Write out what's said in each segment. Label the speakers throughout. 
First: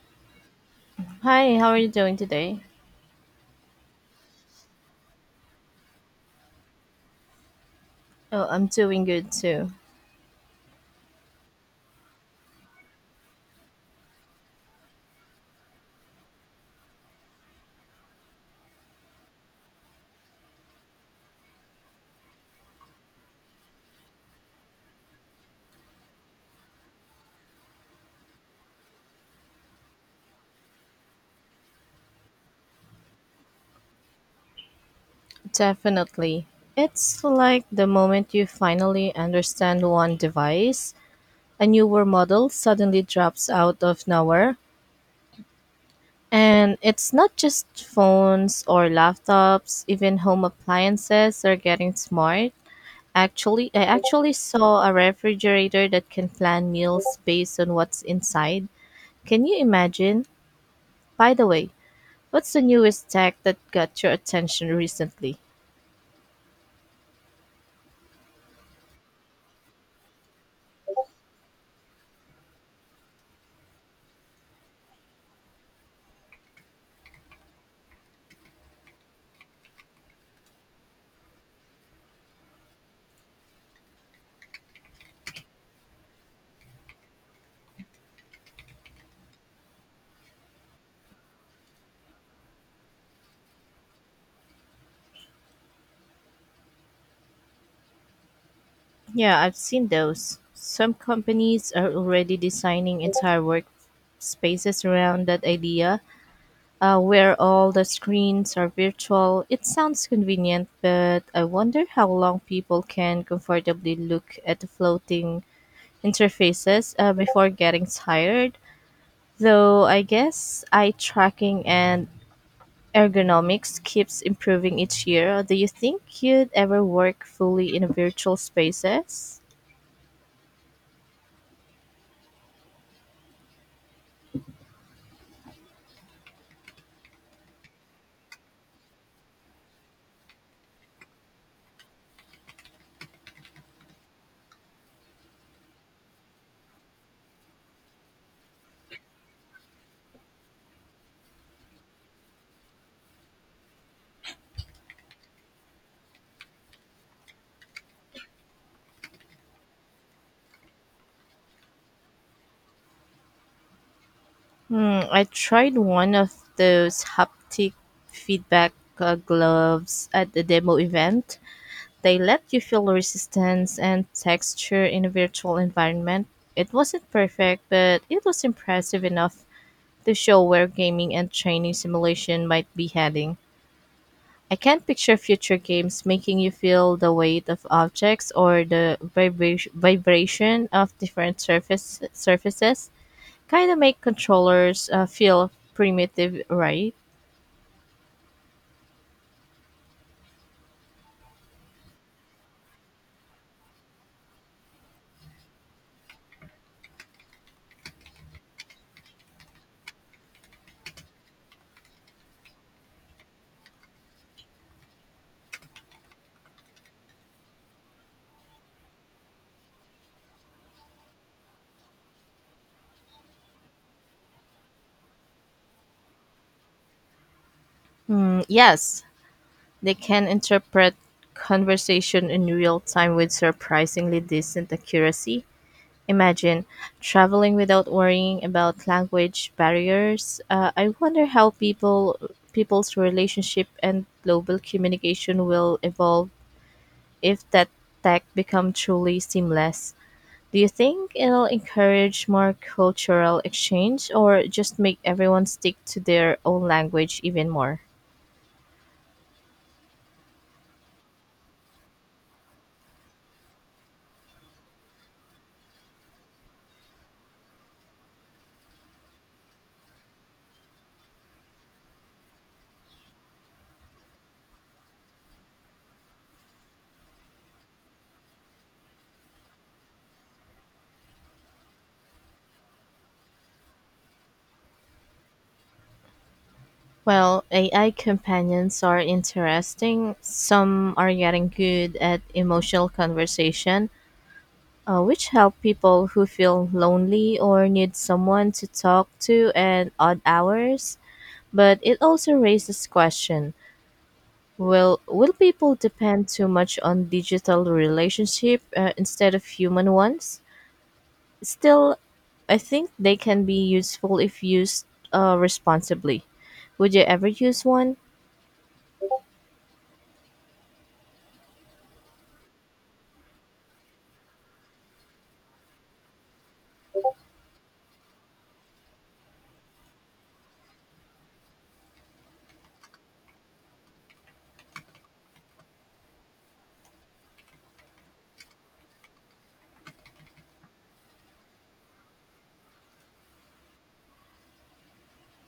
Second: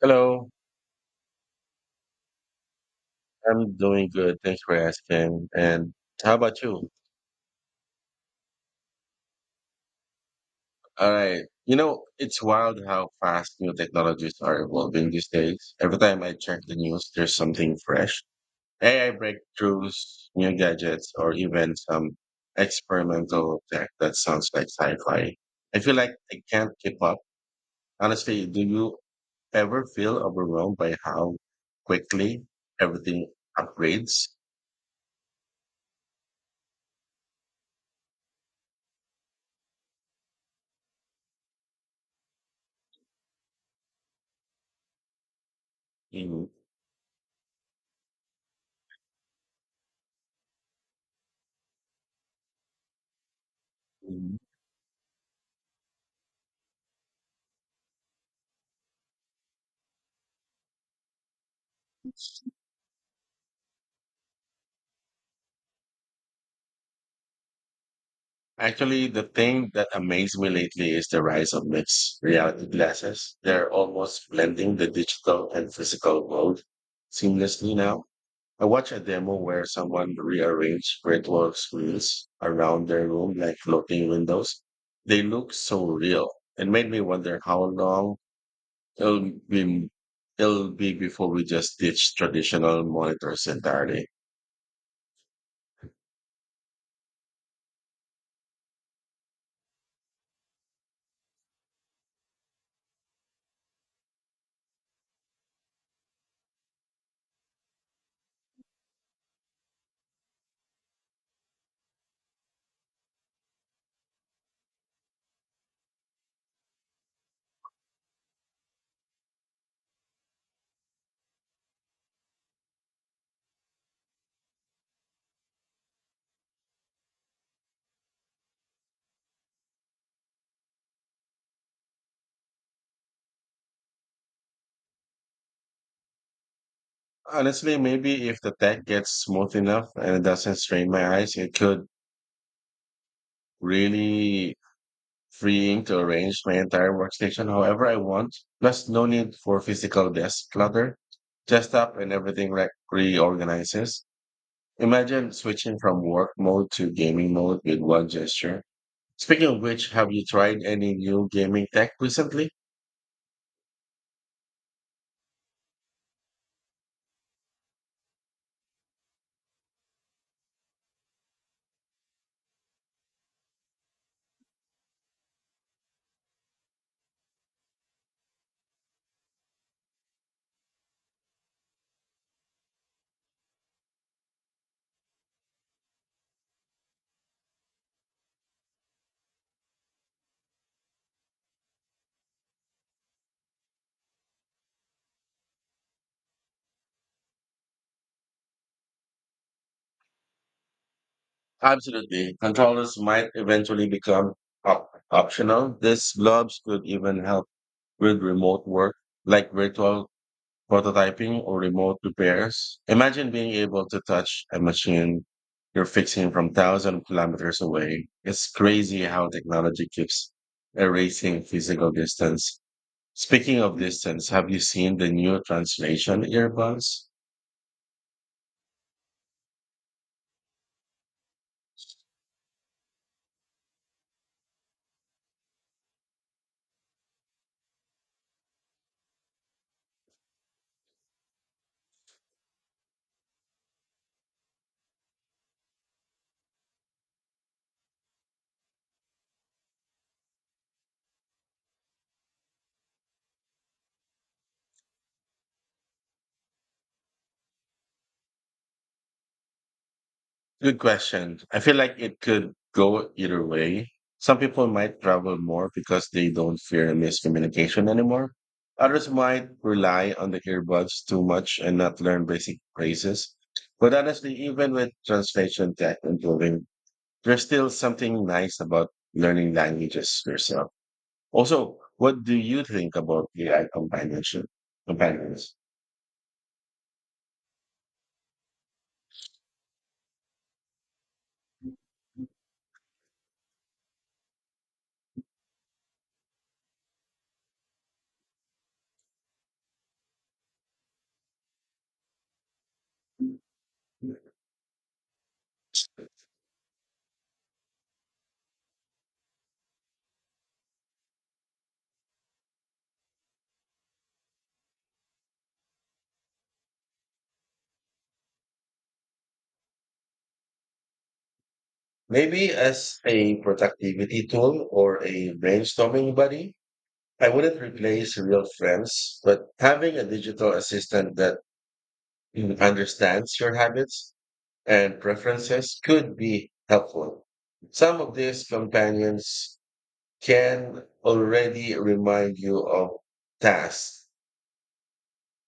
Speaker 1: Hello.
Speaker 2: Hi, how are you doing today?
Speaker 1: I'm doing good, thanks for asking. And how about you?
Speaker 2: Oh, I'm doing good too.
Speaker 1: All right. You know, it's wild how fast new technologies are evolving these days. Every time I check the news, there's something fresh. AI breakthroughs, new gadgets, or even some experimental tech that sounds like sci-fi. I feel like I can't keep up. Honestly, do you ever feel overwhelmed by how quickly everything upgrades?
Speaker 2: Definitely. It's like the moment you finally understand one device, a newer model suddenly drops out of nowhere.
Speaker 1: In
Speaker 2: And it's not just phones or laptops, even home appliances are getting smart. I actually saw a refrigerator that can plan meals based on what's inside. Can you imagine? By the way, what's the newest tech that got your attention recently?
Speaker 1: Actually, the thing that amazed me lately is the rise of mixed reality glasses. They're almost blending the digital and physical world seamlessly now. I watched a demo where someone rearranged virtual screens around their room like floating windows. They look so real and made me wonder how long it'll be, it'll be before we just ditch traditional monitors entirely.
Speaker 2: Yeah, I've seen those. Some companies are already designing entire workspaces around that idea, where all the screens are virtual. It sounds convenient, but I wonder how long people can comfortably look at the floating interfaces before getting tired. Though I guess eye tracking and ergonomics keeps improving each year, do you think you'd ever work fully in virtual spaces?
Speaker 1: Honestly, maybe if the tech gets smooth enough and it doesn't strain my eyes, it could really freeing to arrange my entire workstation however I want. Plus, no need for physical desk clutter. Just up and everything like reorganizes. Imagine switching from work mode to gaming mode with one gesture. Speaking of which, have you tried any new gaming tech recently?
Speaker 2: Hmm, I tried one of those haptic feedback gloves at the demo event. They let you feel resistance and texture in a virtual environment. It wasn't perfect, but it was impressive enough to show where gaming and training simulation might be heading. I can't picture future games making you feel the weight of objects or the vibration of different surfaces. Kind of make controllers feel primitive, right?
Speaker 1: Absolutely. Controllers might eventually become optional. These gloves could even help with remote work, like virtual prototyping or remote repairs. Imagine being able to touch a machine you're fixing from thousand kilometers away. It's crazy how technology keeps erasing physical distance. Speaking of distance, have you seen the new translation earbuds?
Speaker 2: Mm, yes, they can interpret conversation in real time with surprisingly decent accuracy. Imagine traveling without worrying about language barriers. I wonder how people's relationship and global communication will evolve if that tech become truly seamless. Do you think it'll encourage more cultural exchange or just make everyone stick to their own language even more?
Speaker 1: Good question. I feel like it could go either way. Some people might travel more because they don't fear miscommunication anymore. Others might rely on the earbuds too much and not learn basic phrases. But honestly, even with translation tech improving, there's still something nice about learning languages yourself. Also, what do you think about AI companionship? Companions?
Speaker 2: Well, AI companions are interesting. Some are getting good at emotional conversation, which help people who feel lonely or need someone to talk to at odd hours. But it also raises question. Will people depend too much on digital relationship instead of human ones? Still, I think they can be useful if used responsibly. Would you ever use one?
Speaker 1: Maybe as a productivity tool or a brainstorming buddy? I wouldn't replace real friends, but having a digital assistant that understands your habits and preferences could be helpful. Some of these companions can already remind you of tasks,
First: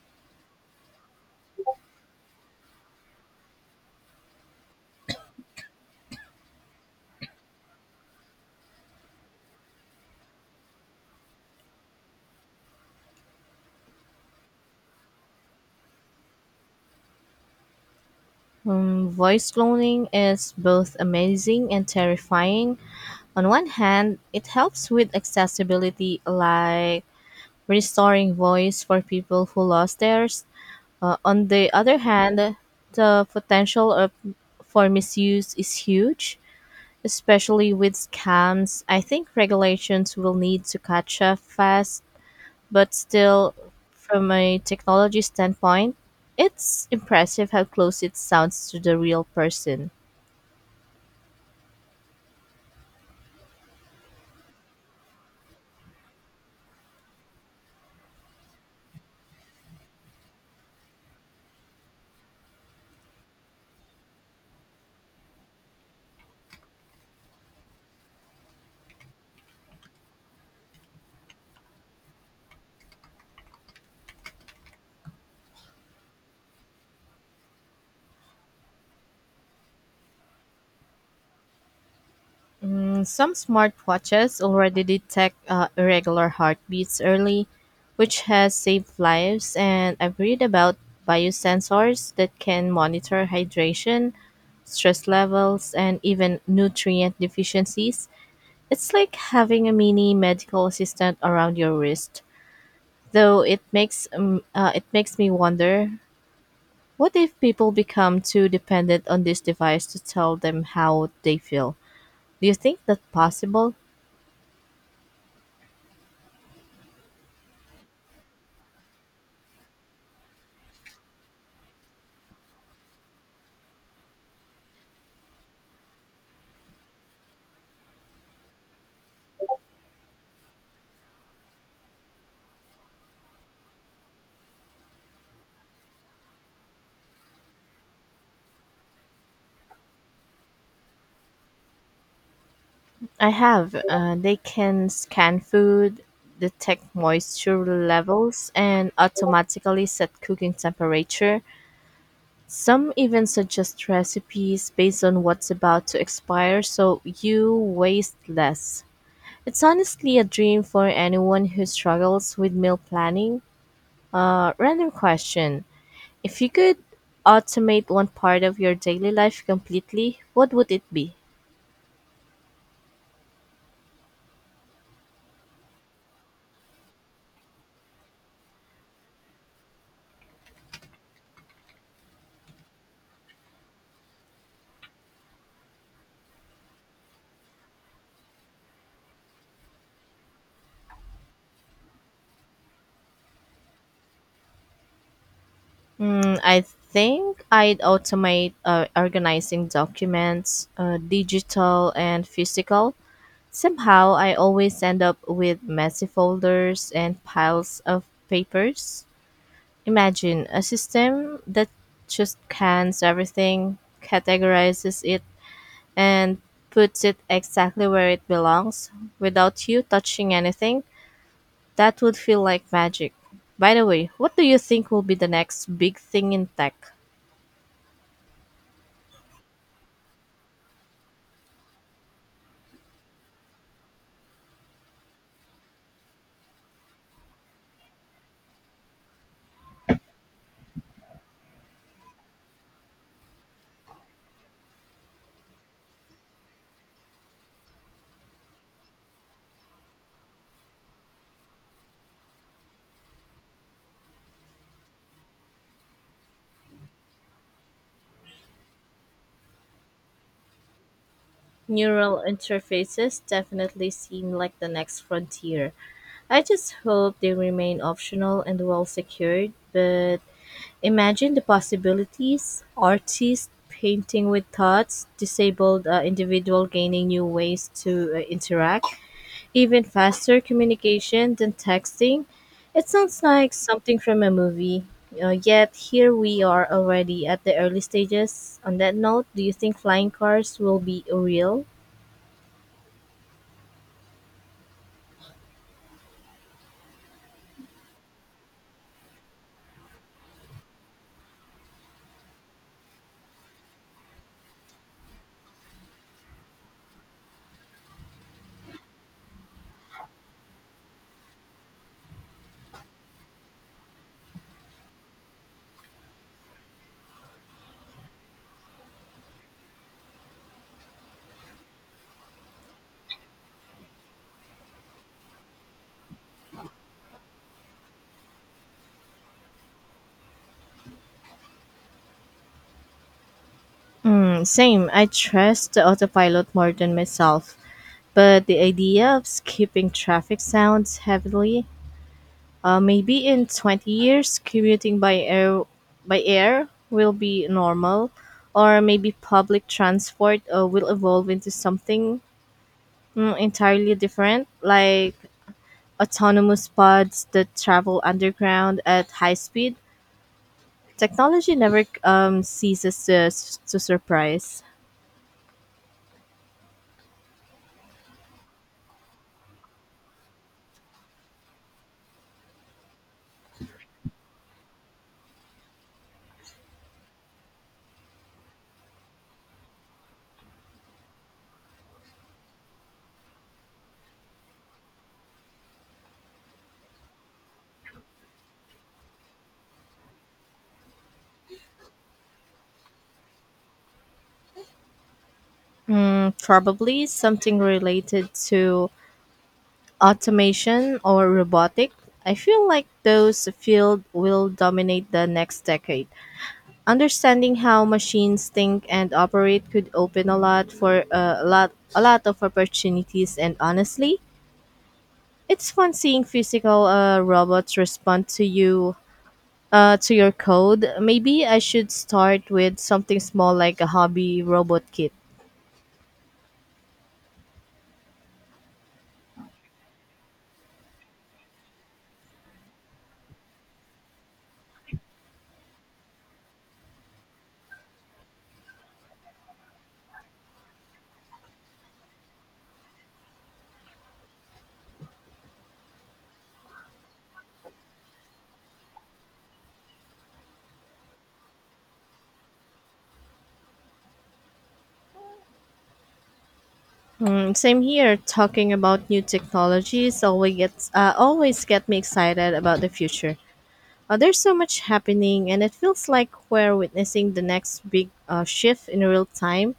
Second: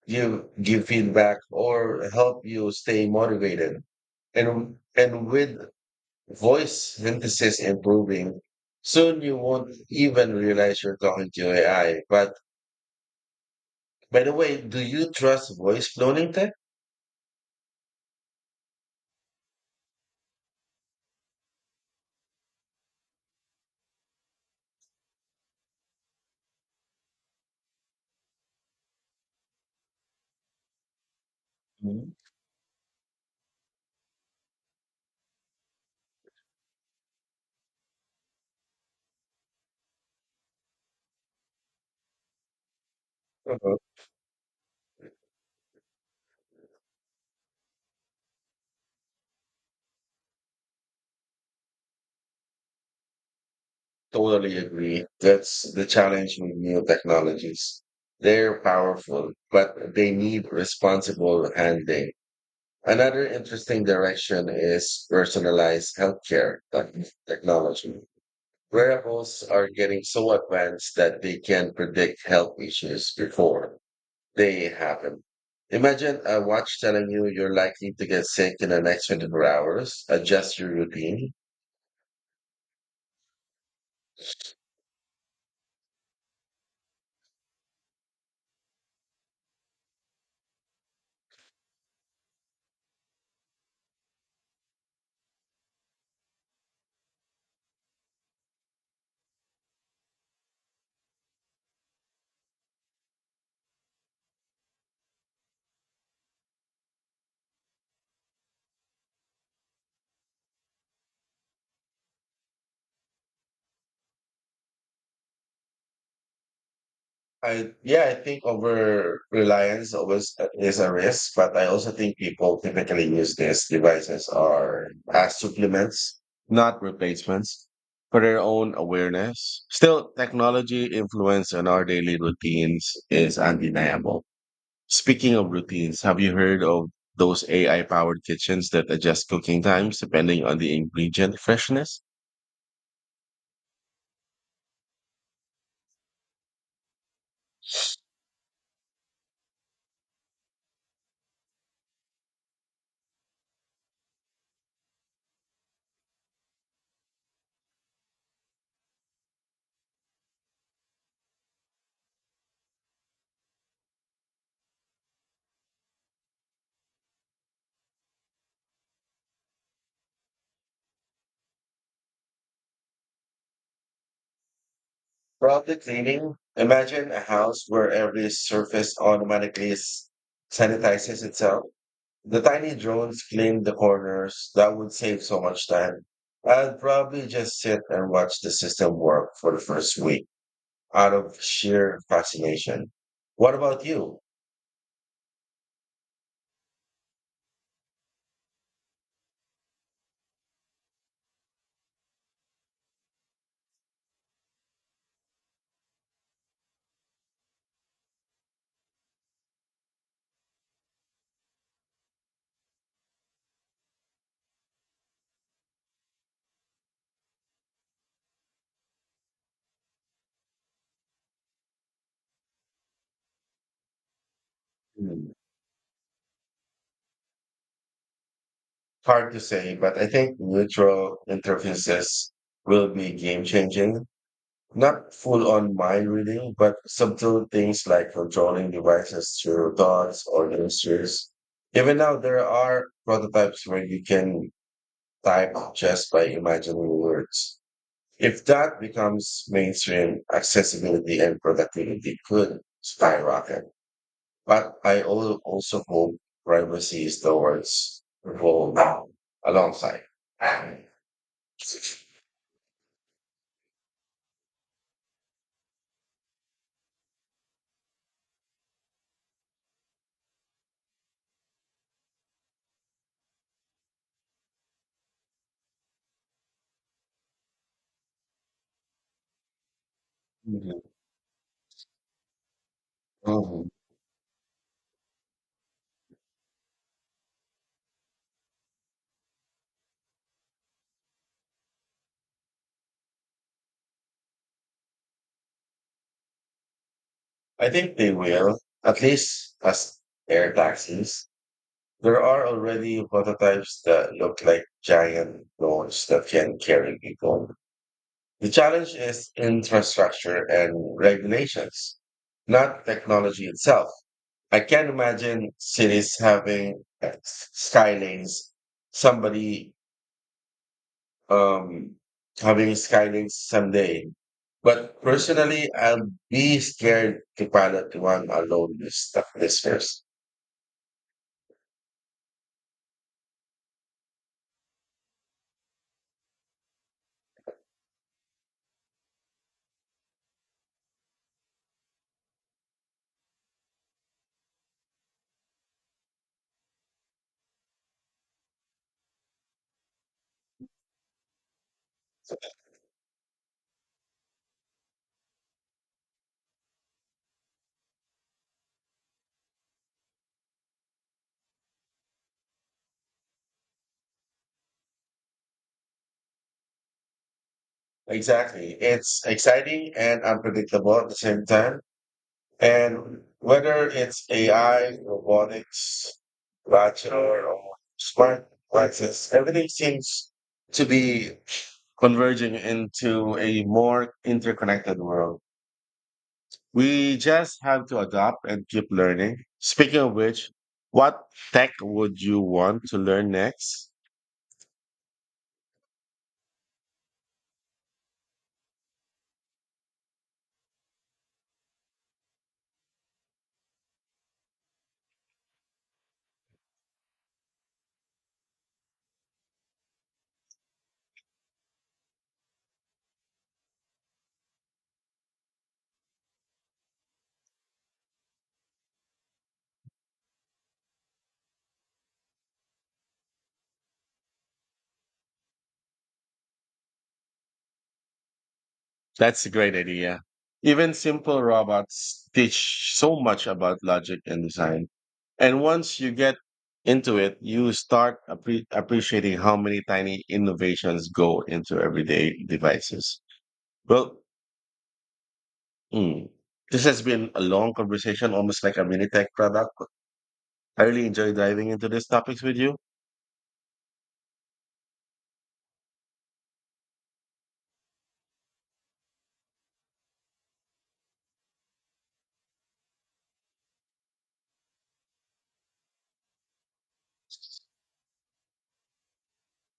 Speaker 1: give feedback, or help you stay motivated. And with voice synthesis improving, soon you won't even realize you're talking to AI, but by the way, do you trust voice cloning tech?
Speaker 2: Voice cloning is both amazing and terrifying. On one hand, it helps with accessibility, like restoring voice for people who lost theirs. On the other
Speaker 1: Mhm.
Speaker 2: hand, the potential of, for misuse is huge, especially with scams. I think regulations will need to catch up fast, but still,
Speaker 1: Uh,
Speaker 2: from a technology standpoint, it's impressive how close it sounds to the real person.
Speaker 1: Totally agree. That's the challenge with new technologies. They're powerful, but they need responsible handling. Another interesting direction is personalized technology. Wearables are getting so advanced that they can predict health issues before they happen. Imagine a watch telling you you're likely to get sick in the next 24 hours, adjust your routine.
Speaker 2: Mm, some smartwatches already detect irregular heartbeats early, which has saved lives, and I've read about biosensors that can monitor hydration, stress levels, and even nutrient deficiencies. It's like having a mini medical assistant around your wrist, though it makes me wonder, what if people become too dependent on this device to tell them how they feel? Do you think that's possible?
Speaker 1: I yeah, I think over reliance always is a risk, but I also think people typically use these devices are as supplements, not replacements, for their own awareness. Still, technology influence on our daily routines is undeniable. Speaking of routines, have you heard of those AI powered kitchens that adjust cooking times depending on the ingredient freshness?
Speaker 2: I have. They can scan food, detect moisture levels, and automatically set cooking temperature. Some even suggest recipes based on what's about to expire so you waste less. It's honestly a dream for anyone who struggles with meal planning. Random question. If you could automate one part of your daily life completely, what would it be?
Speaker 1: Probably cleaning. Imagine a house where every surface automatically sanitizes itself. The tiny drones clean the corners. That would save so much time. I'd probably just sit and watch the system work for the first week out of sheer fascination. What about you?
Speaker 2: Mm, I think I'd automate organizing documents, digital and physical. Somehow, I always end up with messy folders and piles of papers. Imagine a system that just cans everything, categorizes it and puts it exactly where it belongs without you touching anything. That would feel like magic. By the way, what do you think will be the next big thing in tech?
Speaker 1: Hard to say, but I think neutral interfaces will be game changing. Not full on mind reading, but subtle things like controlling devices through dots or gestures. Even now, there are prototypes where you can type just by imagining words. If that becomes mainstream, accessibility and productivity could skyrocket. But I also hope privacy is the words evolve alongside.
Speaker 2: Neural interfaces definitely seem like the next frontier. I just hope they remain optional and well secured, but imagine the possibilities: artists painting with thoughts, disabled individual gaining new ways to interact, even faster
Speaker 1: Mhm.
Speaker 2: communication than texting. It sounds like
Speaker 1: Mhm.
Speaker 2: something from a movie. Yet here we are already at the early stages. On that note, do you think flying cars will be real?
Speaker 1: I think they will, at least as air taxis. There are already prototypes that look like giant drones that can carry people. The challenge is infrastructure and regulations, not technology itself. I can't imagine cities having skylanes, somebody um, having skydiving someday. But personally, I'll be scared to pilot one alone this first.
Speaker 2: Mm, same. I trust the autopilot more than myself. But the idea of skipping traffic sounds heavily. Maybe in 20 years, commuting by air will be normal, or maybe public transport will evolve into something, mm, entirely different, like autonomous pods that travel underground at high speed. Technology never to surprise.
Speaker 1: Exactly. It's exciting and unpredictable at the same time. And whether it's AI, robotics, bachelor, or smart devices, everything seems to be converging into a more interconnected world. We just have to adapt and keep learning. Speaking of which, what tech would you want to learn next?
Speaker 2: Mm, probably something related to automation or robotic. I feel like those field will dominate the next decade. Understanding how machines think and operate could open a lot for a lot of opportunities, and honestly, it's fun seeing physical robots respond to you to your code. Maybe I should start with something small like a hobby robot kit.
Speaker 1: That's a great idea. Even simple robots teach so much about logic and design. And once you get into it, you start appreciating how many tiny innovations go into everyday devices. Well, mm, this has been a long conversation, almost like a mini tech product. I really enjoy diving into these topics with you.
Speaker 2: Hmm, same here. Talking about new technologies always get me excited about the future. There's so much happening, and it feels like we're witnessing the next big shift in real time.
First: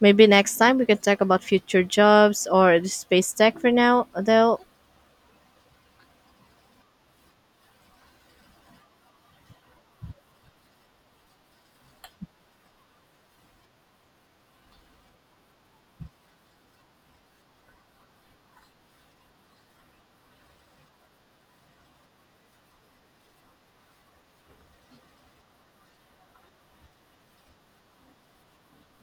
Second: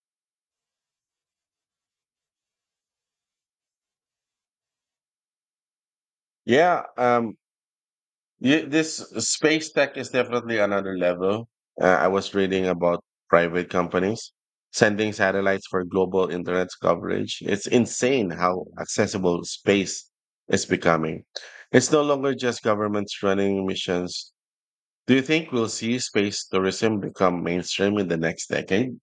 Speaker 2: Maybe next time we can talk about future jobs or the space tech. For now, though,
Speaker 1: Yeah, um, Yeah, this space tech is definitely another level. I was reading about private companies sending satellites for global internet coverage. It's insane how accessible space is becoming. It's no longer just governments running missions. Do you think we'll see space tourism become mainstream in the next decade?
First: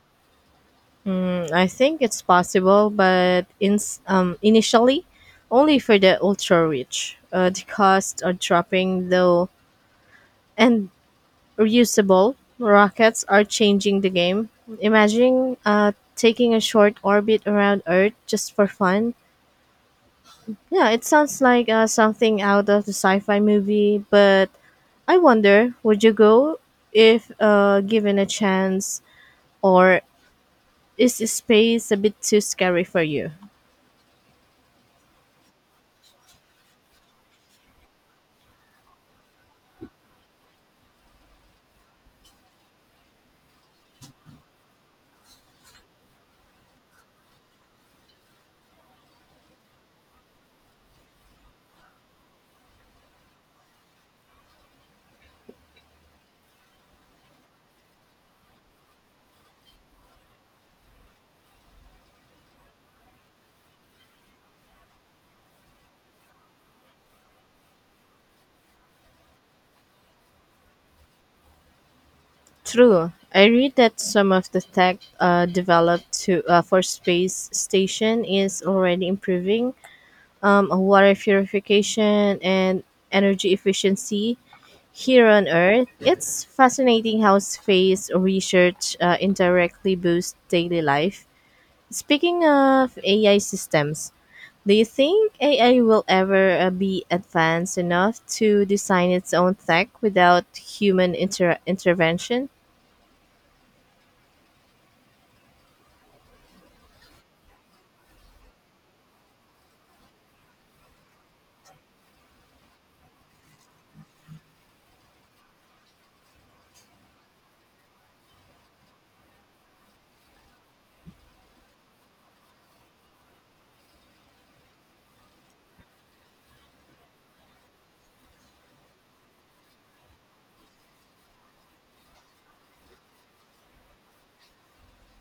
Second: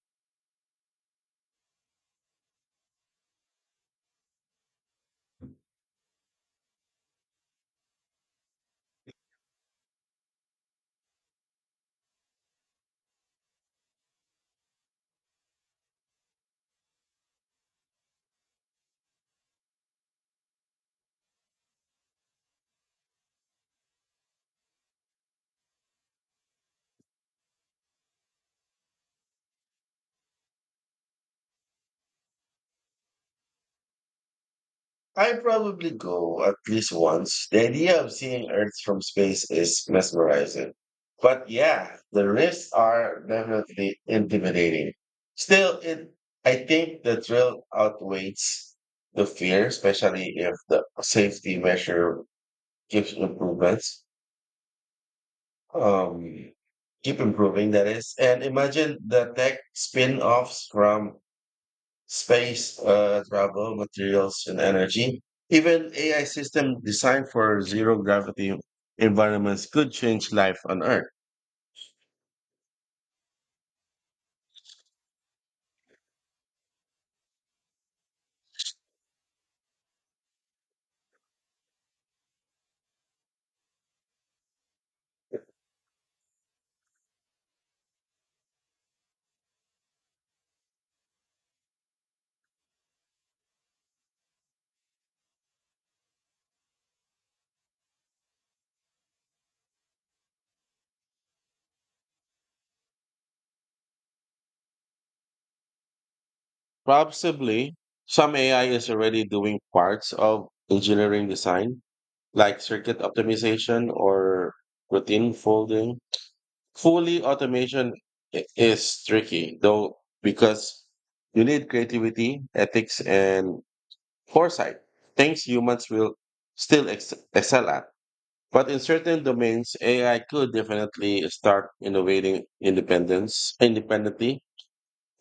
Speaker 2: I think it's possible, but initially only for the ultra rich. The costs are dropping though, and reusable rockets are changing the game. Imagine taking a short orbit around Earth just for fun. Yeah, it sounds like something out of the sci fi movie, but I wonder would you go if given a chance, or is space a bit too scary for you?
Speaker 1: I probably go at least once. The idea of seeing Earth from space is mesmerizing. But yeah, the risks are definitely intimidating. Still, it I think the thrill outweighs the fear, especially if the safety measure keeps improvements. Um, Keep improving, that is. And imagine the tech spin-offs from space travel, materials, and energy. Even AI systems designed for zero gravity environments could change life on Earth.
Speaker 2: True. I read that some of the tech developed to for space station is already improving water purification and energy efficiency here on Earth. It's fascinating how space research indirectly boosts daily life. Speaking of AI systems, do you think AI will ever be advanced enough to design its own tech without human intervention?
Speaker 1: Possibly, some AI is already doing parts of engineering design, like circuit optimization or routine folding. Fully automation is tricky, though, because you need creativity, ethics, and foresight. Things humans will still excel at. But in certain domains, AI could definitely start innovating independence independently.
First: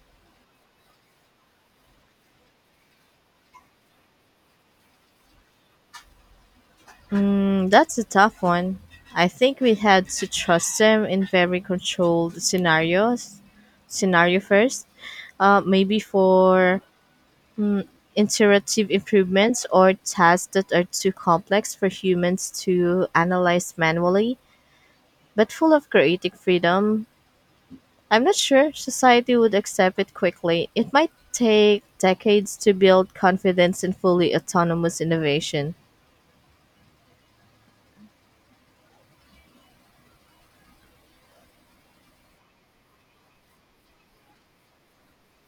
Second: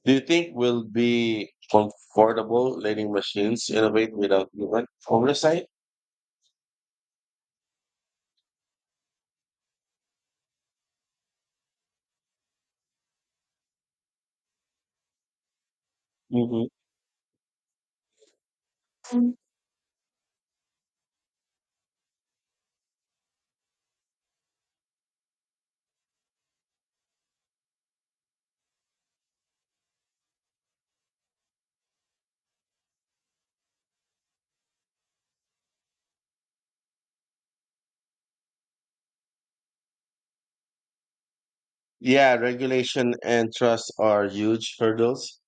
Speaker 1: Do you think we'll be comfortable letting machines innovate without human oversight?
Speaker 2: Mm, that's a tough one. I think we had to trust them in very controlled scenarios. Scenario first, maybe
Speaker 1: Hmm.
Speaker 2: for iterative improvements or tasks that are too complex for humans to analyze manually, but full of creative freedom. I'm not sure society would accept it quickly. It might take decades to build confidence in fully autonomous innovation.
Speaker 1: Yeah, regulation and trust are huge hurdles.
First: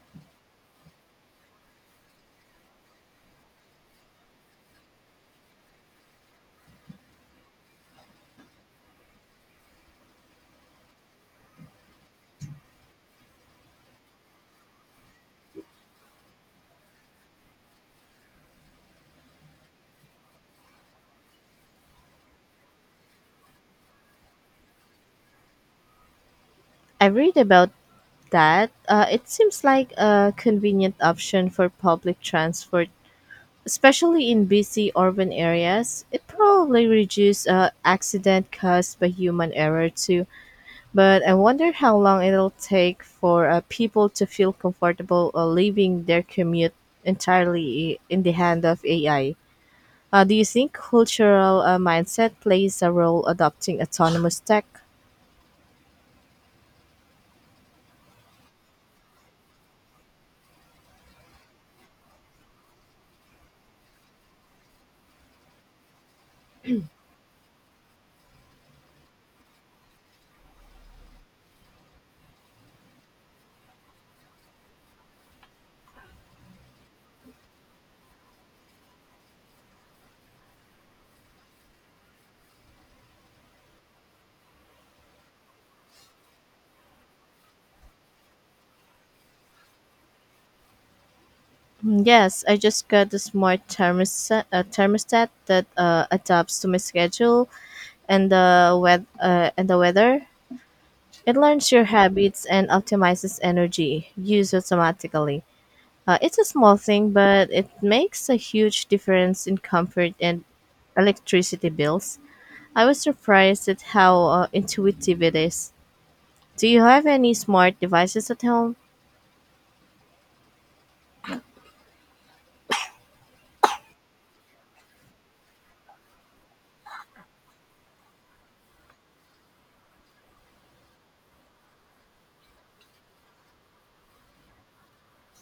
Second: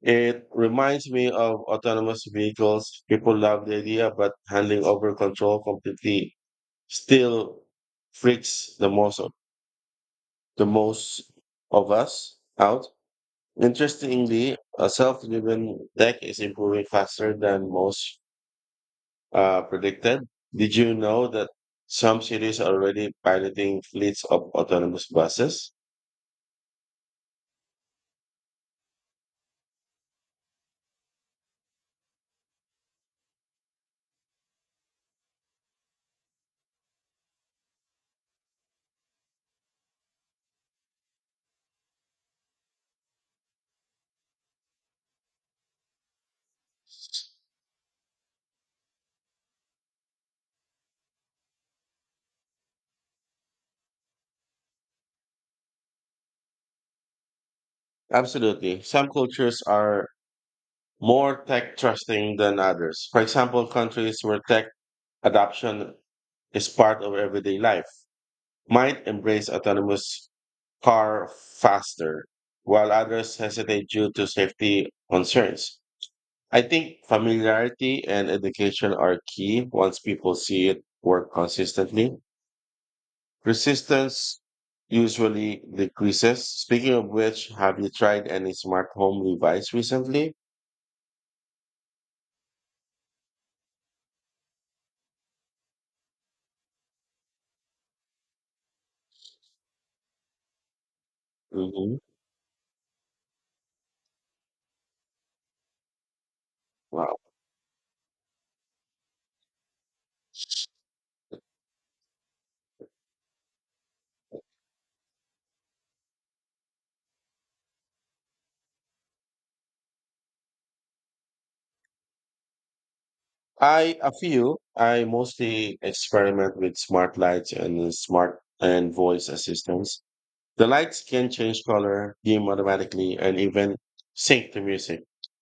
Speaker 1: It reminds me of autonomous vehicles. People love the idea, but handing over control completely still freaks the most of us out. Interestingly, a self-driven tech is improving faster than most predicted. Did you know that some cities are already piloting fleets of autonomous buses?
Speaker 2: I read about that. It seems like a convenient option for public transport, especially in busy urban areas. It probably reduces accident caused by human error too, but I wonder how long it'll take for people to feel comfortable leaving their commute entirely in the hand of AI. Do you think cultural mindset plays a role adopting autonomous tech?
Speaker 1: Absolutely. Some cultures are more tech trusting than others. For example, countries where tech adoption is part of everyday life might embrace autonomous car faster, while others hesitate due to safety concerns. I think familiarity and education are key once people see it work consistently. Resistance usually decreases. Speaking of which, have you tried any smart home device recently?
Speaker 2: Mm, yes, I just got a thermostat that adapts to my schedule and the weather. It learns your
Speaker 1: Hmm.
Speaker 2: habits and optimizes energy use automatically. It's a small thing,
Speaker 1: Wow.
Speaker 2: but it makes a huge difference in comfort and electricity bills. I was surprised at how intuitive it is. Do you have any smart devices at home?
Speaker 1: I a few. I mostly experiment with smart lights and smart and voice assistants. The lights can change color, dim automatically, and even sync to music.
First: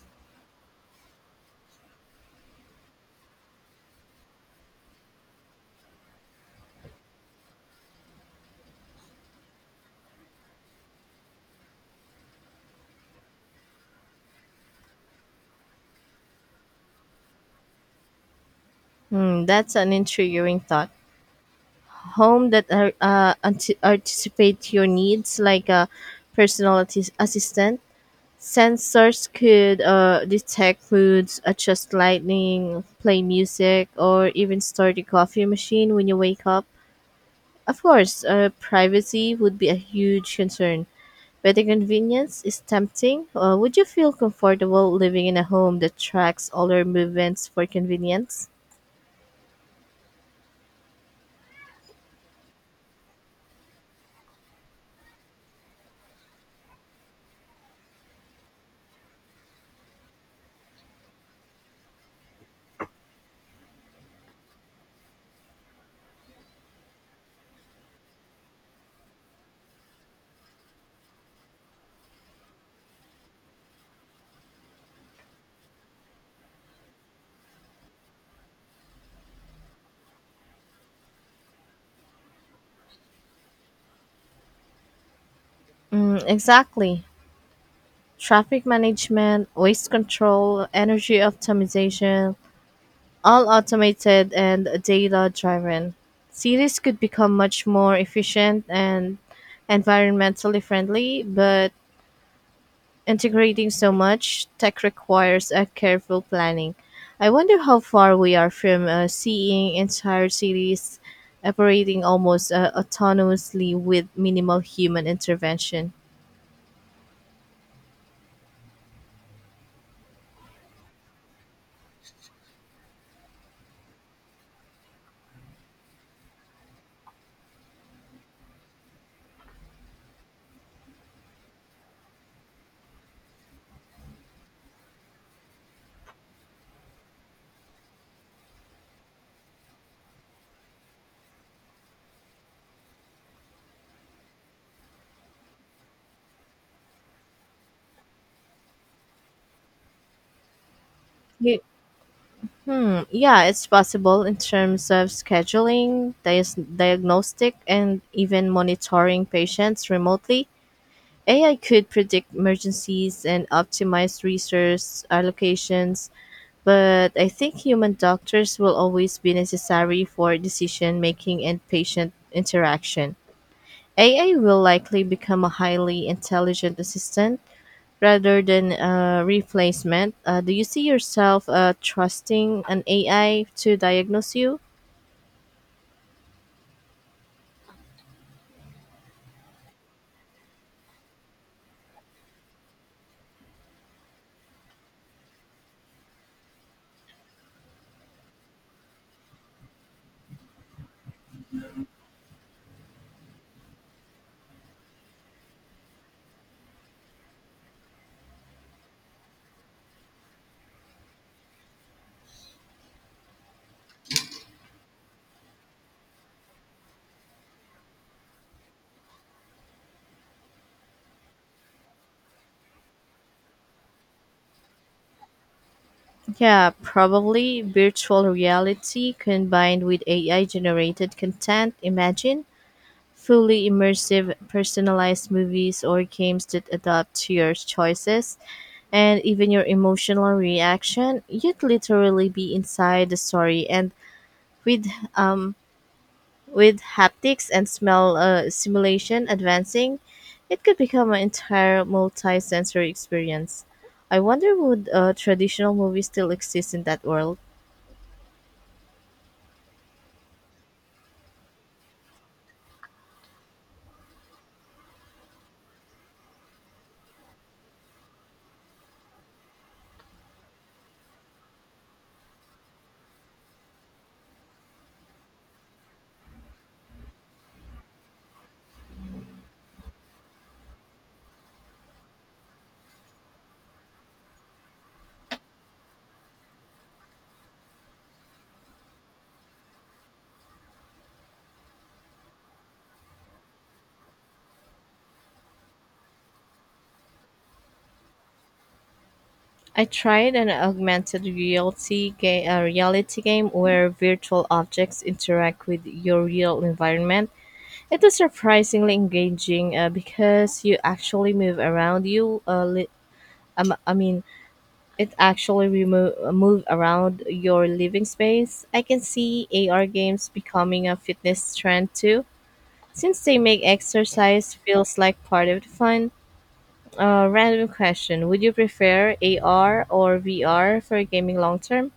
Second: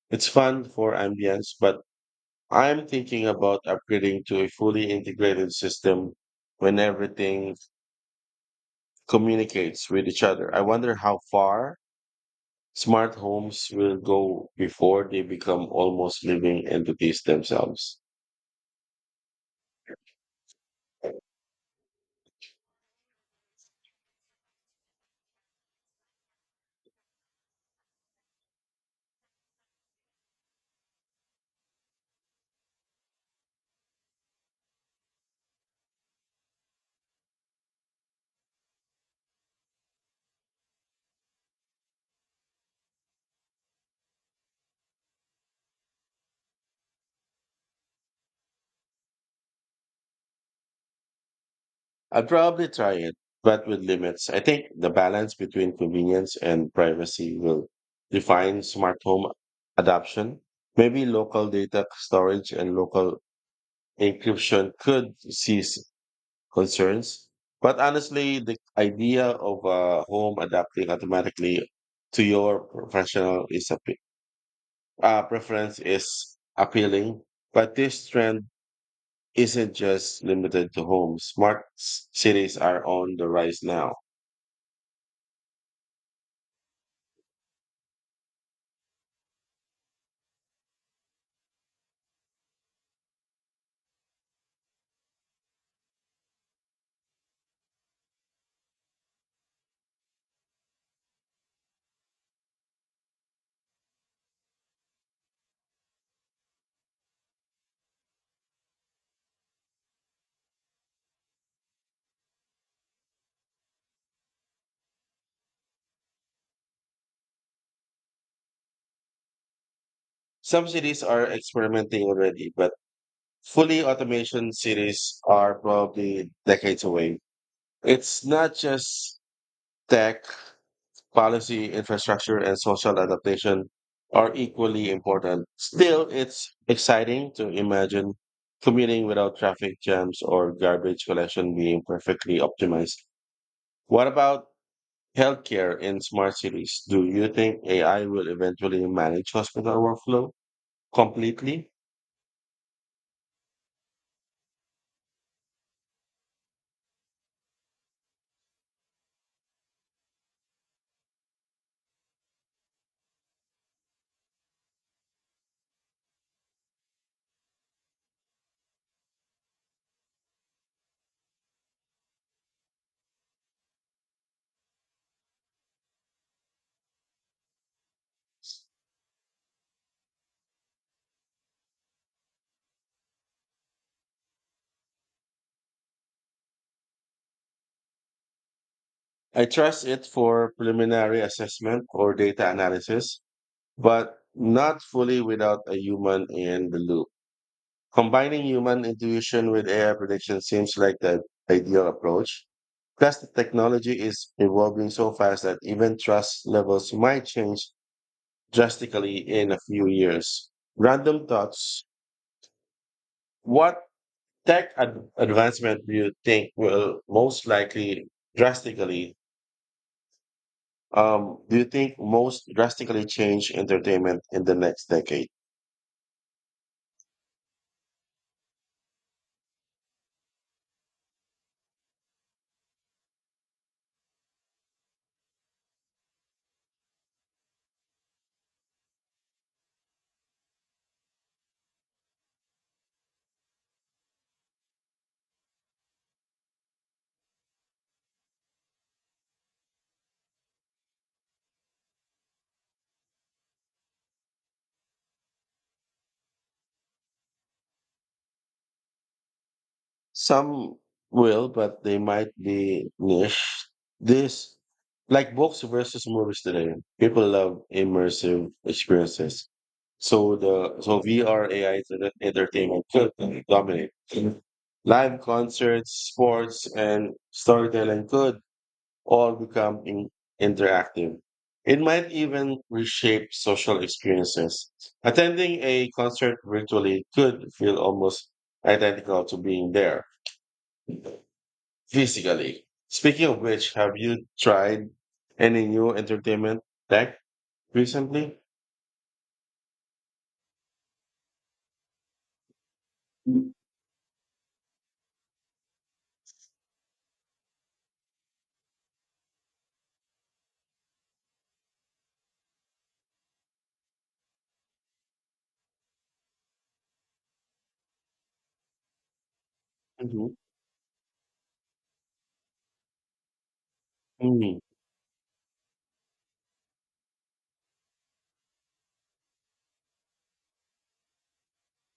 Speaker 1: It's fun for ambience, but I'm thinking about upgrading to a fully integrated system when everything communicates with each other. I wonder how far smart homes will go before they become almost living entities themselves.
Speaker 2: Hmm, that's an intriguing thought. Home that are, anticipate your needs, like a personal assistant. Sensors could detect moods, adjust lighting, play music, or even start your coffee machine when you wake up. Of course, privacy would be a huge concern, but the convenience is tempting. Would you feel comfortable living in a home that tracks all your movements for convenience?
Speaker 1: I'd probably try it, but with limits. I think the balance between convenience and privacy will define smart home adoption. Maybe local data storage and local encryption could cease concerns. But honestly, the idea of a home adapting automatically to your preference is appealing. But this trend isn't just limited to homes. Cities are on the rise now.
Speaker 2: Mm, exactly. Traffic management, waste control, energy optimization, all automated and data driven. Cities could become much more efficient and environmentally friendly, but integrating so much tech requires a careful planning. I wonder how far we are from seeing entire cities operating almost autonomously with minimal human intervention.
Speaker 1: Some cities are experimenting already, but fully automation cities are probably decades away. It's not just tech policy, infrastructure, and social adaptation are equally important. Still, it's exciting to imagine commuting without traffic jams or garbage collection being perfectly optimized. What about healthcare in smart cities? Do you think AI will eventually manage hospital workflow
Speaker 2: You,
Speaker 1: completely?
Speaker 2: Hmm, yeah, it's possible in terms of scheduling, dias diagnostic, and even monitoring patients remotely. AI could predict emergencies and optimize resource allocations, but I think human doctors will always be necessary for decision making and patient interaction. AI will likely become a highly intelligent assistant rather than a replacement. Do you see yourself trusting an AI to diagnose you?
Speaker 1: I trust it for preliminary assessment or data analysis, but not fully without a human in the loop. Combining human intuition with AI prediction seems like the ideal approach. Plus, the technology is evolving so fast that even trust levels might change drastically in a few years. Random thoughts. What advancement do you think will most likely drastically, do you think most drastically change entertainment in the next decade?
Speaker 2: Yeah, probably virtual reality combined with AI generated content. Imagine fully immersive, personalized movies or games that adapt to your choices and even your emotional reaction. You'd literally be inside the story and with um, with haptics and smell simulation advancing, it could become an entire multi-sensory experience. I wonder would traditional movies still exist in that world?
Speaker 1: Some will, but they might be niche. This, like books versus movies today, people love immersive experiences. So VR AI to the entertainment could dominate. Live concerts, sports, and storytelling could all become interactive. It might even reshape social experiences. Attending a concert virtually could feel almost identical to being there physically. Speaking of which, have you tried any new entertainment tech recently?
Speaker 2: I tried an augmented reality game where virtual objects interact with your real environment. It was surprisingly engaging because you actually move around you. I mean, it actually move around your living space. I can see AR games
Speaker 1: Mhm.
Speaker 2: becoming a fitness trend too, since they make exercise
Speaker 1: Mm.
Speaker 2: feels like part of the fun. Random question: would you prefer AR or VR for gaming long term?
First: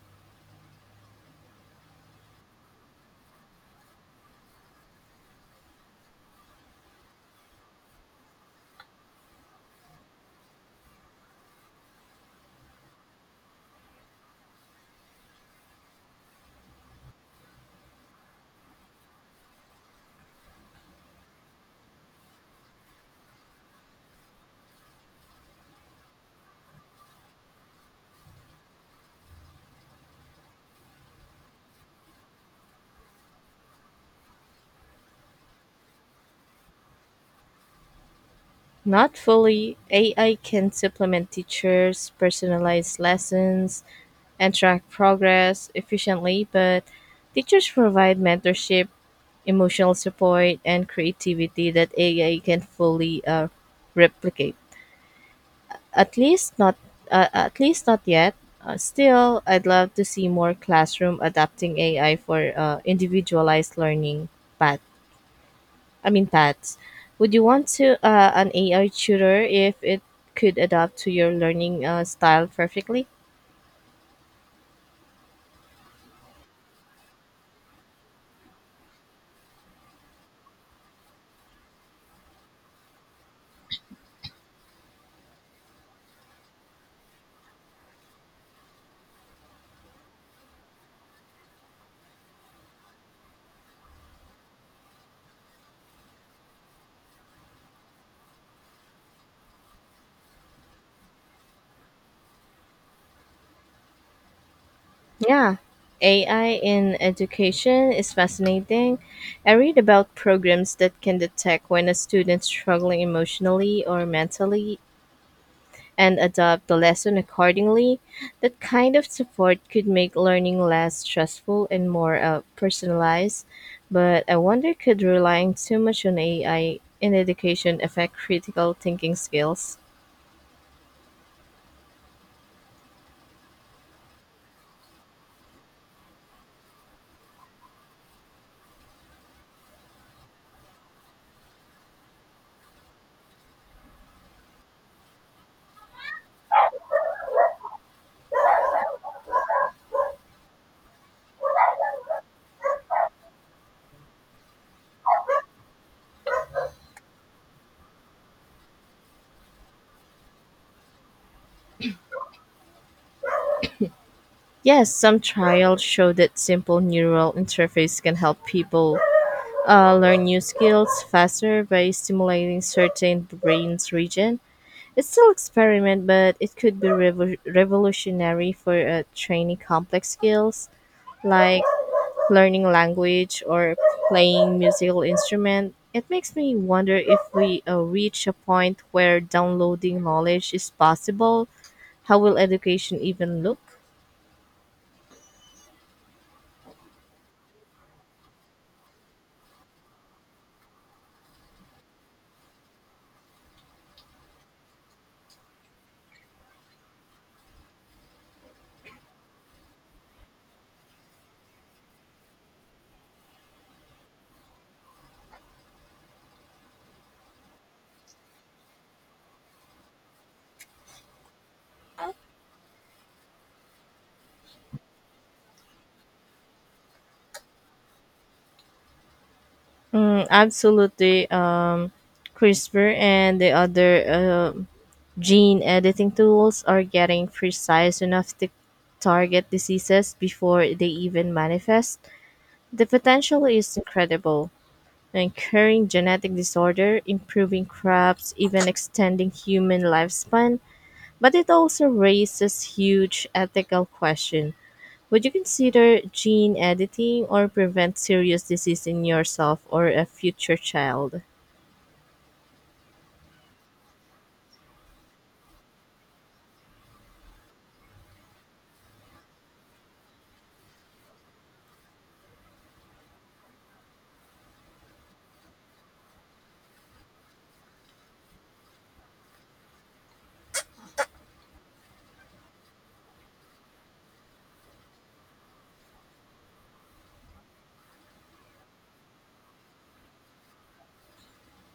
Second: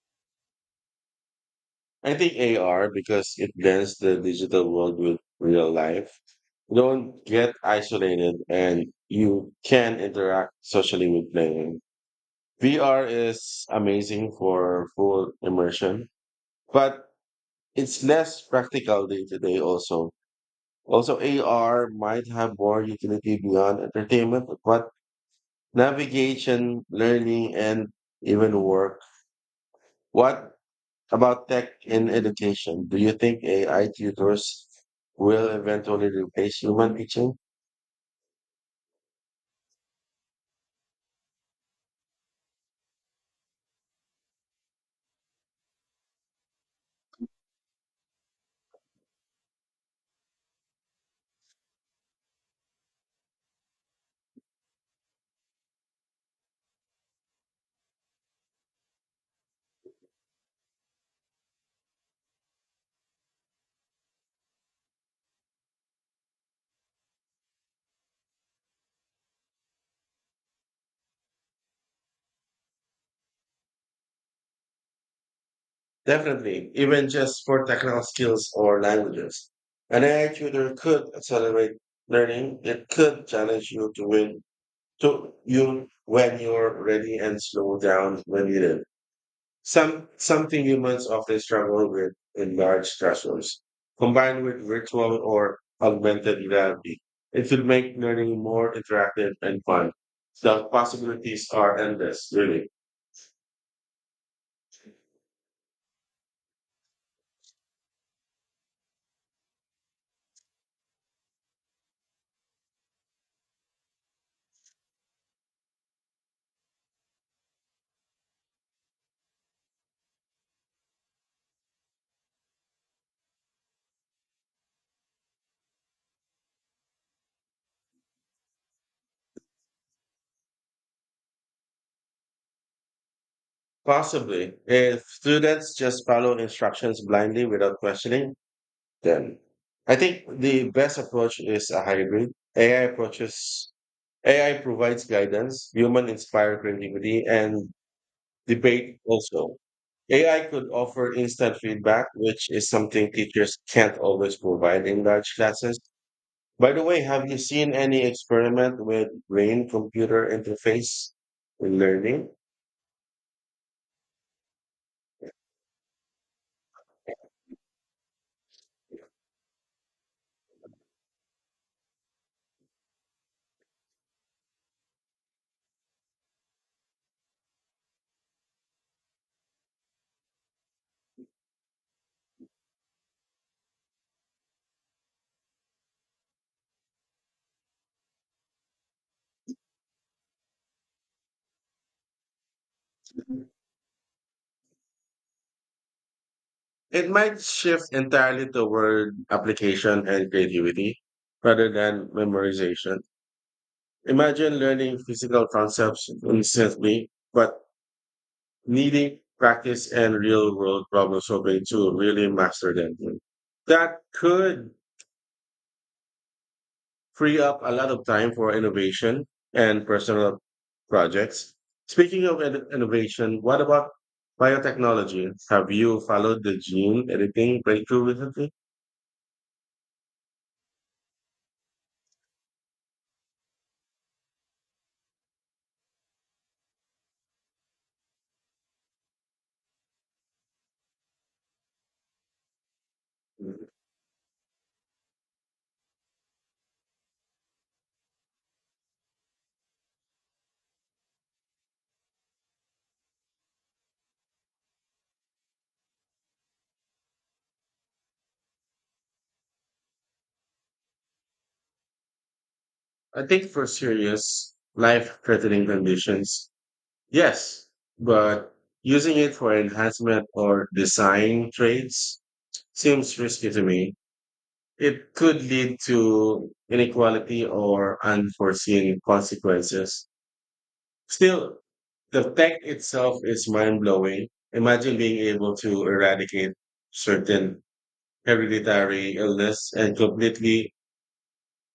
Speaker 1: I think AR because it blends the digital world with real life. Don't get isolated and you can interact socially with playing. VR is amazing for full immersion, but it's less practical day to day also. Also, AR might have more utility beyond entertainment, but navigation, learning, and even work. What about tech in education? Do you think AI tutors will eventually replace human teaching?
Speaker 2: Not fully. AI can supplement teachers, personalized lessons, and track progress efficiently, but teachers provide mentorship, emotional support, and creativity that AI can fully replicate. At least not at least not yet. Still, I'd love to see more classroom adapting AI for individualized learning path. Paths. Would you want to an AI tutor if it could adapt to your learning style perfectly?
Speaker 1: Definitely, even just for technical skills or languages. An AI tutor could accelerate learning. It could challenge you to you when you're ready and slow down when needed. Some something humans often struggle with in large classrooms. Combined with virtual or augmented reality, it would make learning more interactive and fun. The possibilities are endless, really.
Speaker 2: Yeah, AI in education is fascinating. I read about programs that can detect when a student's struggling emotionally or mentally and adapt the lesson accordingly. That kind of support could make learning less stressful and more personalized. But I wonder could relying too much on AI in education affect critical thinking skills?
Speaker 1: Possibly, if students just follow instructions blindly without questioning them. I think the best approach is a hybrid. AI approaches AI provides guidance, human inspired creativity, and debate also. AI could offer instant feedback, which is something teachers can't always provide in large classes. By the way, have you seen any experiment with brain computer interface in learning?
Speaker 2: Yes, some trials show that simple neural interface can help people learn new skills faster by stimulating certain brain's region. It's still experiment, but it could be revolutionary for training complex skills like learning language or playing musical instrument. It makes me wonder if we reach a point where downloading knowledge is possible. How will education even look?
Speaker 1: It might shift entirely toward application and creativity rather than memorization. Imagine learning physical concepts instantly, but needing practice and real world problem solving to really master them. That could free up a lot of time for innovation and personal projects. Speaking of innovation, what about biotechnology? Have you followed the gene editing breakthrough recently?
Speaker 2: Absolutely. CRISPR and the other gene editing tools are getting precise enough to target diseases before they even manifest. The potential is incredible, and curing genetic disorder, improving crops, even extending human lifespan, but it also raises huge ethical question. Would you consider gene editing or prevent serious disease in yourself or a future child?
Speaker 1: I think for serious life threatening conditions, yes, but using it for enhancement or design traits seems risky to me. It could lead to inequality or unforeseen consequences. Still, the tech itself is mind blowing. Imagine being able to eradicate certain hereditary illness and completely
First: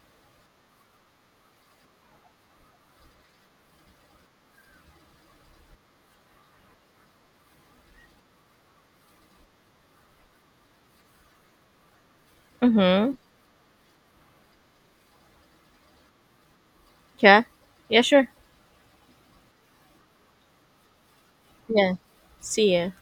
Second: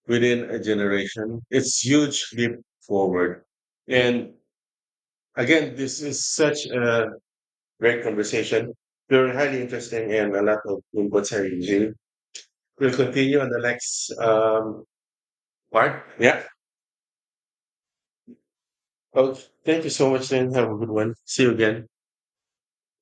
Speaker 1: within a generation. It's huge leap forward. And again, this is such a great conversation. Very highly interesting and a lot of inputs are using. We'll
Speaker 2: Mm-hmm.
Speaker 1: continue on the next part. Yeah.
Speaker 2: Yeah. Yeah, sure.
Speaker 1: Okay, thank you so much, and have a good one. See you again.
Speaker 2: Yeah. See ya.